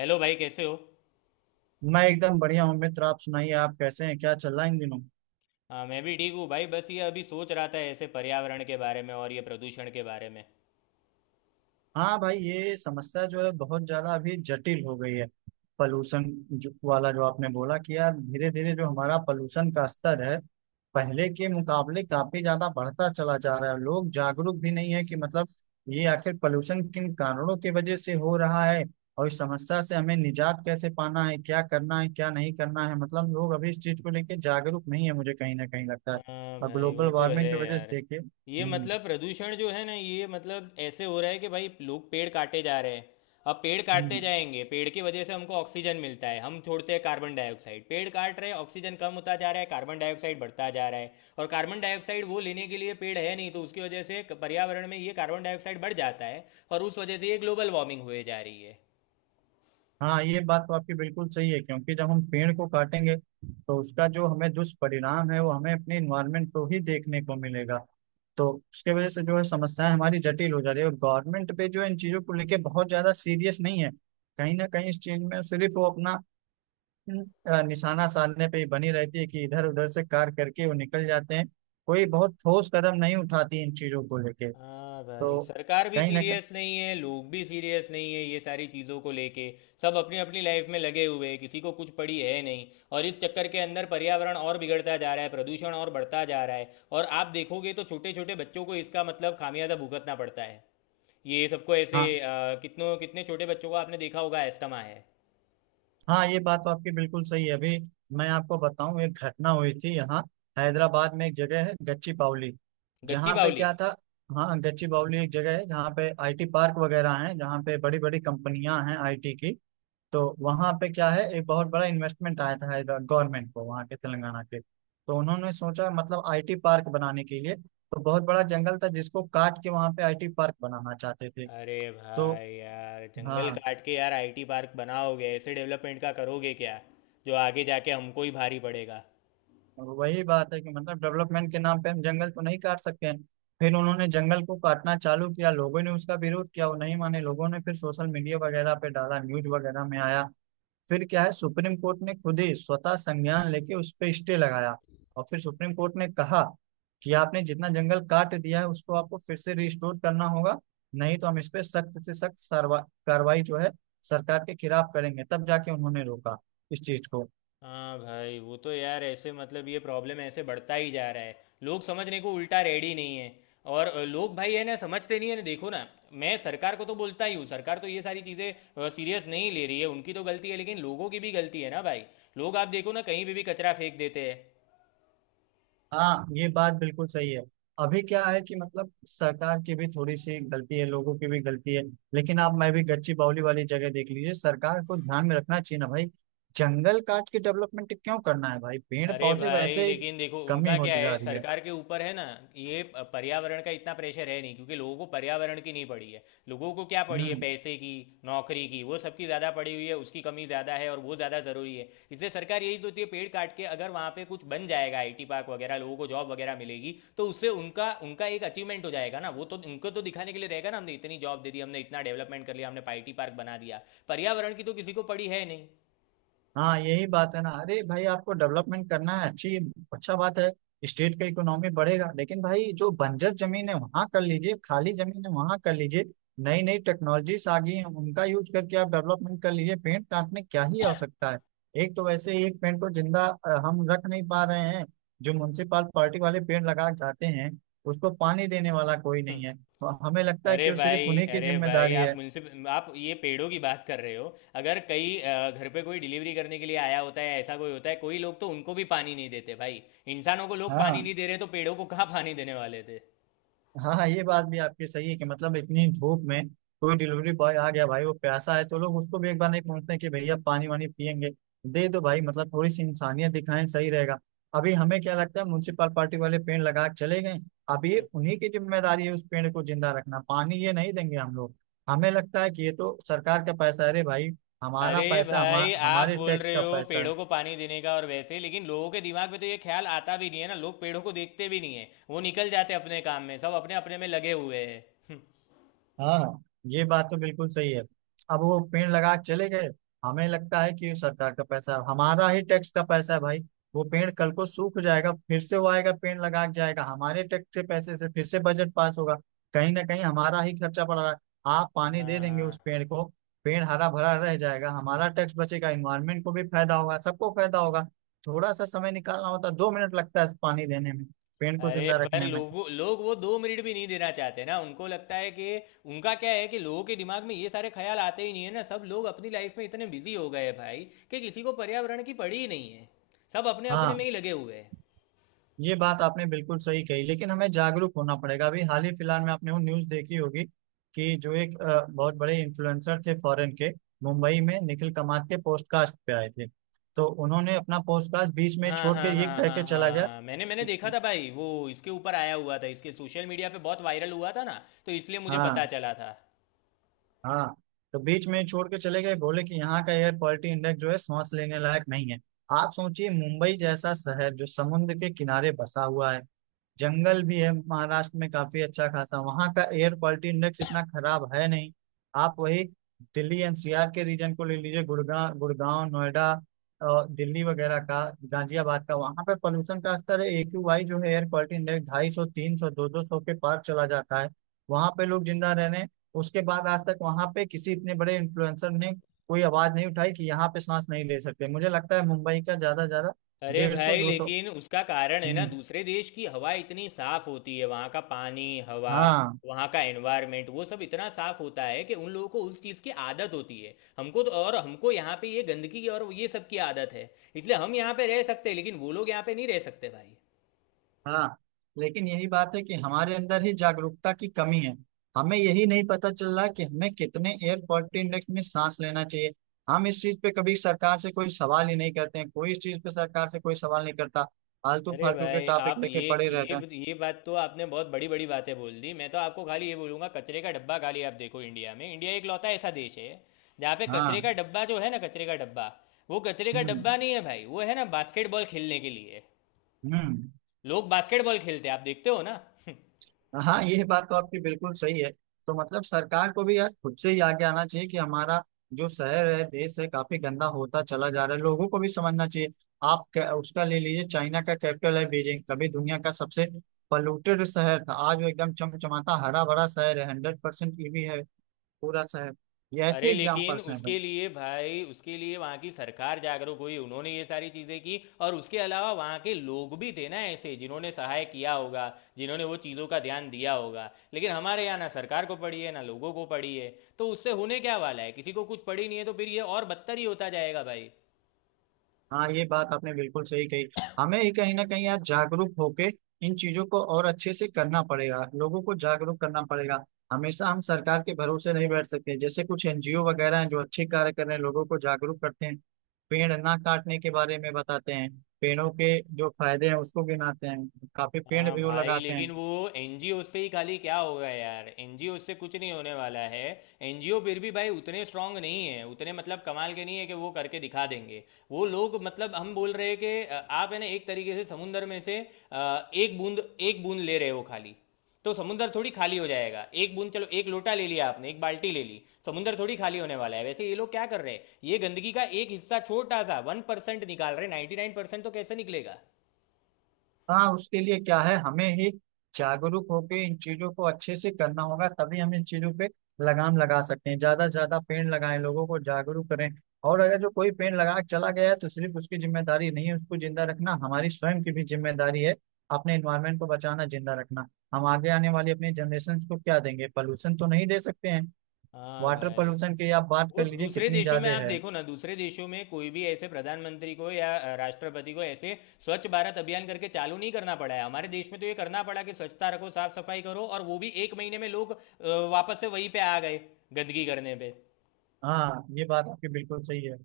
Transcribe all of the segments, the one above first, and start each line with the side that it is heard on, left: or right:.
left: Hello भाई कैसे हो।
right: मैं एकदम बढ़िया हूँ मित्र। आप सुनाइए, आप कैसे हैं? क्या चल रहा है इन दिनों?
left: हाँ मैं भी ठीक हूँ भाई। बस ये अभी सोच रहा था ऐसे पर्यावरण के बारे में और ये प्रदूषण के बारे में।
right: हाँ भाई, ये समस्या जो है बहुत ज्यादा अभी जटिल हो गई है। पॉल्यूशन जो वाला जो आपने बोला कि यार धीरे धीरे जो हमारा पॉल्यूशन का स्तर है पहले के मुकाबले काफी ज्यादा बढ़ता चला जा रहा है। लोग जागरूक भी नहीं है कि मतलब ये आखिर पॉल्यूशन किन कारणों की वजह से हो रहा है, और इस समस्या से हमें निजात कैसे पाना है, क्या करना है, क्या नहीं करना है। मतलब लोग अभी इस चीज को लेके जागरूक नहीं है, मुझे कहीं ना कहीं लगता है।
left: हाँ
right: और
left: भाई वो
right: ग्लोबल
left: तो
right: वार्मिंग की
left: है
right: वजह से
left: यार।
right: देखिए।
left: ये
right: हम्म।
left: मतलब प्रदूषण जो है ना, ये मतलब ऐसे हो रहा है कि भाई लोग पेड़ काटे जा रहे हैं। अब पेड़ काटते
right: हम्म।
left: जाएंगे, पेड़ की वजह से हमको ऑक्सीजन मिलता है, हम छोड़ते हैं कार्बन डाइऑक्साइड। पेड़ काट रहे हैं, ऑक्सीजन कम होता जा रहा है, कार्बन डाइऑक्साइड बढ़ता जा रहा है। और कार्बन डाइऑक्साइड वो लेने के लिए पेड़ है नहीं, तो उसकी वजह से पर्यावरण में ये कार्बन डाइऑक्साइड बढ़ जाता है और उस वजह से ये ग्लोबल वार्मिंग हुए जा रही है।
right: हाँ, ये बात तो आपकी बिल्कुल सही है क्योंकि जब हम पेड़ को काटेंगे तो उसका जो हमें दुष्परिणाम है वो हमें अपने इन्वायरमेंट को ही देखने को मिलेगा। तो उसके वजह से जो है समस्याएं हमारी जटिल हो जा रही है। गवर्नमेंट पे जो है इन चीजों को लेके बहुत ज्यादा सीरियस नहीं है। कहीं ना कहीं इस चीज में सिर्फ वो अपना निशाना साधने पे ही बनी रहती है कि इधर उधर से कार करके वो निकल जाते हैं। कोई बहुत ठोस कदम नहीं उठाती इन चीजों को लेके।
left: हाँ भाई,
right: तो
left: सरकार भी
right: कहीं ना कहीं।
left: सीरियस नहीं है, लोग भी सीरियस नहीं है, ये सारी चीज़ों को लेके। सब अपनी अपनी लाइफ में लगे हुए हैं, किसी को कुछ पड़ी है नहीं। और इस चक्कर के अंदर पर्यावरण और बिगड़ता जा रहा है, प्रदूषण और बढ़ता जा रहा है। और आप देखोगे तो छोटे छोटे बच्चों को इसका मतलब खामियाजा भुगतना पड़ता है। ये सबको ऐसे
right: हाँ
left: कितनों कितने छोटे बच्चों को आपने देखा होगा, एस्थमा है।
right: हाँ, ये बात तो आपकी बिल्कुल सही है अभी। मैं आपको बताऊं, एक घटना हुई थी यहाँ। हैदराबाद में एक जगह है गच्ची बावली,
left: गच्ची
right: जहाँ पे
left: बावली।
right: क्या था। हाँ, गच्ची बावली एक जगह है जहाँ पे आईटी पार्क वगैरह हैं, जहाँ पे बड़ी बड़ी कंपनियां हैं आईटी की। तो वहाँ पे क्या है, एक बहुत बड़ा इन्वेस्टमेंट आया था हैदराबाद गवर्नमेंट को, वहाँ के तेलंगाना के। तो उन्होंने सोचा मतलब आईटी पार्क बनाने के लिए, तो बहुत बड़ा जंगल था जिसको काट के वहाँ पे आईटी पार्क बनाना चाहते थे।
left: अरे
right: तो
left: भाई यार, जंगल
right: हाँ,
left: काट के यार आईटी पार्क बनाओगे, ऐसे डेवलपमेंट का करोगे क्या? जो आगे जाके हमको ही भारी पड़ेगा।
right: और वही बात है कि मतलब डेवलपमेंट के नाम पे हम जंगल तो नहीं काट सकते हैं। फिर उन्होंने जंगल को काटना चालू किया, लोगों ने उसका विरोध किया, वो नहीं माने। लोगों ने फिर सोशल मीडिया वगैरह पे डाला, न्यूज वगैरह में आया, फिर क्या है, सुप्रीम कोर्ट ने खुद ही स्वतः संज्ञान लेके उस पे स्टे लगाया। और फिर सुप्रीम कोर्ट ने कहा कि आपने जितना जंगल काट दिया है उसको आपको फिर से रिस्टोर करना होगा, नहीं तो हम इस पे सख्त से सख्त कार्रवाई जो है सरकार के खिलाफ करेंगे। तब जाके उन्होंने रोका इस चीज को।
left: हाँ भाई वो तो यार, ऐसे मतलब ये प्रॉब्लम ऐसे बढ़ता ही जा रहा है। लोग समझने को उल्टा रेडी नहीं है। और लोग भाई है ना, समझते नहीं है ना, देखो ना। मैं सरकार को तो बोलता ही हूँ, सरकार तो ये सारी चीज़ें सीरियस नहीं ले रही है, उनकी तो गलती है, लेकिन लोगों की भी गलती है ना भाई। लोग आप देखो ना, कहीं पे भी कचरा फेंक देते हैं।
right: हाँ, ये बात बिल्कुल सही है। अभी क्या है कि मतलब सरकार की भी थोड़ी सी गलती है, लोगों की भी गलती है। लेकिन आप मैं भी, गच्ची बावली वाली जगह देख लीजिए, सरकार को ध्यान में रखना चाहिए ना भाई। जंगल काट के डेवलपमेंट क्यों करना है भाई? पेड़
left: अरे
right: पौधे
left: भाई
right: वैसे ही
left: लेकिन देखो
right: कमी
left: उनका क्या
right: होती जा
left: है,
right: रही है।
left: सरकार के ऊपर है ना, ये पर्यावरण का इतना प्रेशर है नहीं, क्योंकि लोगों को पर्यावरण की नहीं पड़ी है। लोगों को क्या पड़ी है?
right: हम्म।
left: पैसे की, नौकरी की। वो सबकी ज़्यादा पड़ी हुई है, उसकी कमी ज़्यादा है और वो ज़्यादा ज़रूरी है। इसलिए सरकार यही सोचती है, पेड़ काट के अगर वहाँ पे कुछ बन जाएगा आईटी पार्क वगैरह, लोगों को जॉब वगैरह मिलेगी, तो उससे उनका उनका एक अचीवमेंट हो जाएगा ना। वो तो उनको तो दिखाने के लिए रहेगा ना, हमने इतनी जॉब दे दी, हमने इतना डेवलपमेंट कर लिया, हमने आईटी पार्क बना दिया। पर्यावरण की तो किसी को पड़ी है नहीं। हम्म।
right: हाँ, यही बात है ना। अरे भाई आपको डेवलपमेंट करना है, अच्छी अच्छा बात है। स्टेट का इकोनॉमी बढ़ेगा, लेकिन भाई जो बंजर जमीन है वहां कर लीजिए, खाली जमीन है वहां कर लीजिए। नई नई टेक्नोलॉजीज आ गई हैं, उनका यूज करके आप डेवलपमेंट कर लीजिए। पेड़ काटने क्या ही आवश्यकता है? एक तो वैसे ही एक पेड़ को जिंदा हम रख नहीं पा रहे हैं। जो म्युनिसिपाल पार्टी वाले पेड़ लगा के जाते हैं उसको पानी देने वाला कोई नहीं है, और हमें लगता है
left: अरे
right: कि वो
left: भाई
right: सिर्फ उन्हीं की
left: अरे भाई,
right: जिम्मेदारी
left: आप
right: है।
left: मुझसे, आप ये पेड़ों की बात कर रहे हो। अगर कई घर पे कोई डिलीवरी करने के लिए आया होता है, ऐसा कोई होता है कोई, लोग तो उनको भी पानी नहीं देते भाई। इंसानों को लोग पानी नहीं
right: हाँ
left: दे रहे, तो पेड़ों को कहाँ पानी देने वाले थे।
right: हाँ। हाँ, ये बात भी आपकी सही है कि मतलब इतनी धूप में कोई डिलीवरी बॉय आ गया भाई वो प्यासा है, तो लोग उसको भी एक बार नहीं पूछते कि भैया पानी वानी पियेंगे, दे दो भाई। मतलब थोड़ी सी इंसानियत दिखाएं, सही रहेगा। अभी हमें क्या लगता है, म्यूनसिपल पार्टी वाले पेड़ लगा के चले गए, अब ये उन्हीं की जिम्मेदारी है उस पेड़ को जिंदा रखना, पानी ये नहीं देंगे हम लोग। हमें लगता है कि ये तो सरकार का पैसा है। अरे भाई हमारा
left: अरे
right: पैसा,
left: भाई आप
right: हमारे
left: बोल
right: टैक्स
left: रहे
right: का
left: हो
right: पैसा है।
left: पेड़ों को पानी देने का। और वैसे लेकिन लोगों के दिमाग में तो ये ख्याल आता भी नहीं है ना। लोग पेड़ों को देखते भी नहीं है, वो निकल जाते अपने काम में, सब अपने अपने में लगे हुए हैं।
right: हाँ हाँ, ये बात तो बिल्कुल सही है। अब वो पेड़ लगा के चले गए, हमें लगता है कि ये सरकार का पैसा है, हमारा ही टैक्स का पैसा है भाई। वो पेड़ कल को सूख जाएगा, फिर से वो आएगा पेड़ लगा के जाएगा हमारे टैक्स के पैसे से, फिर से बजट पास होगा। कहीं ना कहीं हमारा ही खर्चा पड़ रहा है। आप
left: हाँ
right: पानी दे देंगे उस
left: हाँ।
right: पेड़ को, पेड़ हरा भरा रह जाएगा, हमारा टैक्स बचेगा, इन्वायरमेंट को भी फायदा होगा, सबको फायदा होगा। थोड़ा सा समय निकालना होता है, 2 मिनट लगता है पानी देने में, पेड़ को
left: अरे
right: जिंदा
left: पर
right: रखने में।
left: लोग वो 2 मिनट भी नहीं देना चाहते ना, उनको लगता है कि उनका क्या है, कि लोगों के दिमाग में ये सारे ख्याल आते ही नहीं है ना। सब लोग अपनी लाइफ में इतने बिजी हो गए हैं भाई कि किसी को पर्यावरण की पड़ी ही नहीं है। सब अपने अपने में
right: हाँ,
left: ही लगे हुए हैं।
right: ये बात आपने बिल्कुल सही कही। लेकिन हमें जागरूक होना पड़ेगा। अभी हाल ही फिलहाल में आपने वो न्यूज़ देखी होगी कि जो एक बहुत बड़े इन्फ्लुएंसर थे फॉरेन के, मुंबई में निखिल कमात के पॉडकास्ट पे आए थे, तो उन्होंने अपना पॉडकास्ट बीच में
left: हाँ
right: छोड़ के
left: हाँ
right: ये
left: हाँ
right: कह के
left: हाँ
right: चला गया
left: हाँ, मैंने मैंने
right: कि।
left: देखा था भाई, वो इसके ऊपर आया हुआ था, इसके सोशल मीडिया पे बहुत वायरल हुआ था ना, तो इसलिए मुझे पता
right: हाँ।
left: चला था।
right: हाँ। तो बीच में छोड़ के चले गए, बोले कि यहाँ का एयर क्वालिटी इंडेक्स जो है सांस लेने लायक नहीं है। आप सोचिए, मुंबई जैसा शहर जो समुद्र के किनारे बसा हुआ है, जंगल भी है महाराष्ट्र में काफी अच्छा खासा, वहाँ का एयर क्वालिटी इंडेक्स इतना खराब है नहीं। आप वही दिल्ली एनसीआर के रीजन को ले लीजिए, गुड़गांव गुड़गांव नोएडा और दिल्ली वगैरह का, गाजियाबाद का, वहाँ पे पोल्यूशन का स्तर है एक्यूआई जो है एयर क्वालिटी इंडेक्स 250, 300, दो दो सौ के पार चला जाता है। वहाँ पे लोग जिंदा रह रहे हैं। उसके बाद आज तक वहाँ पे किसी इतने बड़े इन्फ्लुएंसर ने कोई आवाज नहीं उठाई कि यहाँ पे सांस नहीं ले सकते। मुझे लगता है मुंबई का ज्यादा ज्यादा
left: अरे
right: 150,
left: भाई
right: 200।
left: लेकिन उसका कारण है ना,
right: हम्म।
left: दूसरे देश की हवा इतनी साफ होती है, वहाँ का पानी, हवा,
right: हाँ।
left: वहाँ का एनवायरनमेंट, वो सब इतना साफ होता है कि उन लोगों को उस चीज़ की आदत होती है। हमको तो, और हमको यहाँ पे ये गंदगी और ये सब की आदत है, इसलिए हम यहाँ पे रह सकते हैं, लेकिन वो लोग यहाँ पे नहीं रह सकते भाई।
right: हाँ। लेकिन यही बात है कि हमारे अंदर ही जागरूकता की कमी है, हमें यही नहीं पता चल रहा कि हमें कितने एयर क्वालिटी इंडेक्स में सांस लेना चाहिए। हम इस चीज पे कभी सरकार से कोई सवाल ही नहीं करते हैं, कोई इस चीज पे सरकार से कोई सवाल नहीं करता। फालतू
left: अरे
right: फालतू के
left: भाई
right: टॉपिक
left: आप
right: लेके पड़े रहते हैं।
left: ये बात, तो आपने बहुत बड़ी बड़ी बातें बोल दी। मैं तो आपको खाली ये बोलूंगा, कचरे का डब्बा। खाली आप देखो इंडिया में, इंडिया एक लौता ऐसा देश है जहाँ पे कचरे
right: हाँ।
left: का डब्बा जो है ना, कचरे का डब्बा वो कचरे का
right: हम्म।
left: डब्बा नहीं है भाई, वो है ना बास्केटबॉल खेलने के लिए।
right: हम्म।
left: लोग बास्केटबॉल खेलते हैं, आप देखते हो ना।
right: हाँ, ये बात तो आपकी बिल्कुल सही है। तो मतलब सरकार को भी यार खुद से ही आगे आना चाहिए कि हमारा जो शहर है देश है काफी गंदा होता चला जा रहा है, लोगों को भी समझना चाहिए। आप उसका ले लीजिए, चाइना का कैपिटल है बीजिंग, कभी दुनिया का सबसे पॉल्यूटेड शहर था, आज वो एकदम चमचमाता हरा भरा शहर है। 100% ईवी है पूरा शहर। ये ऐसे
left: अरे लेकिन
right: एग्जाम्पल्स हैं।
left: उसके लिए भाई, उसके लिए वहाँ की सरकार जागरूक हुई, उन्होंने ये सारी चीज़ें की, और उसके अलावा वहाँ के लोग भी थे ना ऐसे जिन्होंने सहाय किया होगा, जिन्होंने वो चीज़ों का ध्यान दिया होगा। लेकिन हमारे यहाँ ना सरकार को पड़ी है ना लोगों को पड़ी है, तो उससे होने क्या वाला है? किसी को कुछ पड़ी नहीं है, तो फिर ये और बदतर ही होता जाएगा भाई।
right: हाँ, ये बात आपने बिल्कुल सही कही। हमें ही कहीं ना कहीं आज जागरूक होके इन चीजों को और अच्छे से करना पड़ेगा, लोगों को जागरूक करना पड़ेगा। हमेशा हम सरकार के भरोसे नहीं बैठ सकते, जैसे कुछ एनजीओ वगैरह हैं जो अच्छे कार्य कर रहे हैं, लोगों को जागरूक करते हैं, पेड़ ना काटने के बारे में बताते हैं, पेड़ों के जो फायदे हैं उसको गिनाते हैं, काफी पेड़
left: हाँ
right: भी वो
left: भाई
right: लगाते हैं।
left: लेकिन वो एनजीओ से ही खाली क्या होगा यार, एनजीओ से कुछ नहीं होने वाला है। एनजीओ फिर भी भाई उतने स्ट्रांग नहीं है, उतने मतलब कमाल के नहीं है कि वो करके दिखा देंगे। वो लोग, मतलब हम बोल रहे हैं कि आप है ना, एक तरीके से समुंदर में से एक बूंद ले रहे हो खाली। तो समुंदर थोड़ी खाली हो जाएगा, एक बूंद, चलो एक लोटा ले लिया आपने, एक बाल्टी ले ली, समुंदर थोड़ी खाली होने वाला है। वैसे ये लोग क्या कर रहे हैं, ये गंदगी का एक हिस्सा छोटा सा 1% निकाल रहे हैं, 99% तो कैसे निकलेगा।
right: हाँ। उसके लिए क्या है, हमें ही जागरूक होकर इन चीजों को अच्छे से करना होगा, तभी हम इन चीजों पे लगाम लगा सकते हैं। ज्यादा से ज्यादा पेड़ लगाएं, लोगों को जागरूक करें। और अगर जो कोई पेड़ लगा के चला गया है तो सिर्फ उसकी जिम्मेदारी नहीं है उसको जिंदा रखना, हमारी स्वयं की भी जिम्मेदारी है अपने इन्वायरमेंट को बचाना, जिंदा रखना। हम आगे आने वाली अपनी जनरेशन को क्या देंगे? पोल्यूशन तो नहीं दे सकते हैं।
left: हाँ
right: वाटर
left: भाई।
right: पोल्यूशन की आप बात कर
left: वो
right: लीजिए,
left: दूसरे
right: कितनी
left: देशों में
right: ज्यादा
left: आप
right: है।
left: देखो ना, दूसरे देशों में कोई भी ऐसे प्रधानमंत्री को या राष्ट्रपति को ऐसे स्वच्छ भारत अभियान करके चालू नहीं करना पड़ा है। हमारे देश में तो ये करना पड़ा कि स्वच्छता रखो, साफ सफाई करो, और वो भी एक महीने में लोग वापस से वहीं पे आ गए गंदगी करने पे।
right: हाँ, ये बात आपकी बिल्कुल सही है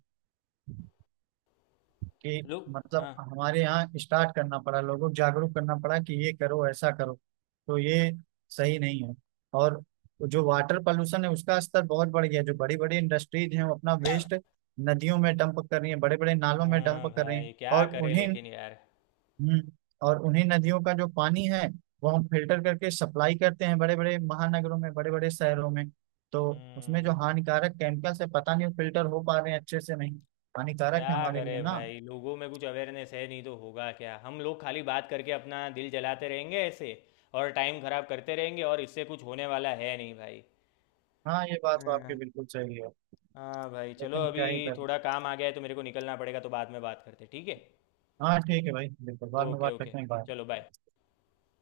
right: कि
left: लोग।
right: मतलब
left: हाँ।
right: हमारे यहाँ स्टार्ट करना पड़ा, लोगों को जागरूक करना पड़ा कि ये करो, ऐसा करो। तो ये सही नहीं है। और जो वाटर पोल्यूशन है उसका स्तर बहुत बढ़ गया। जो बड़ी बड़ी इंडस्ट्रीज हैं वो अपना वेस्ट नदियों में डंप कर रही हैं, बड़े बड़े नालों में डंप
left: हाँ
right: कर रही हैं।
left: भाई क्या
right: और
left: करे
right: उन्हीं।
left: लेकिन यार।
right: हम्म, और उन्हीं नदियों का जो पानी है वो हम फिल्टर करके सप्लाई करते हैं बड़े बड़े महानगरों में, बड़े बड़े शहरों में। तो उसमें जो
left: हम्म
right: हानिकारक केमिकल्स है पता नहीं फिल्टर हो पा रहे हैं अच्छे से नहीं। हानिकारक है
left: क्या
right: हमारे लिए
left: करे
right: ना।
left: भाई, लोगों में कुछ अवेयरनेस है नहीं, तो होगा क्या? हम लोग खाली बात करके अपना दिल जलाते रहेंगे ऐसे, और टाइम खराब करते रहेंगे, और इससे कुछ होने वाला है नहीं भाई।
right: हाँ, ये बात तो
left: हाँ।
right: आपकी बिल्कुल सही है।
left: हाँ भाई चलो,
right: लेकिन
left: अभी
right: क्या ही कर।
left: थोड़ा काम आ गया है तो मेरे को निकलना पड़ेगा, तो बाद में बात करते हैं, ठीक है।
right: हाँ ठीक है भाई, बिल्कुल बाद में
left: ओके
right: बात
left: ओके।
right: करते हैं। बाय।
left: चलो बाय।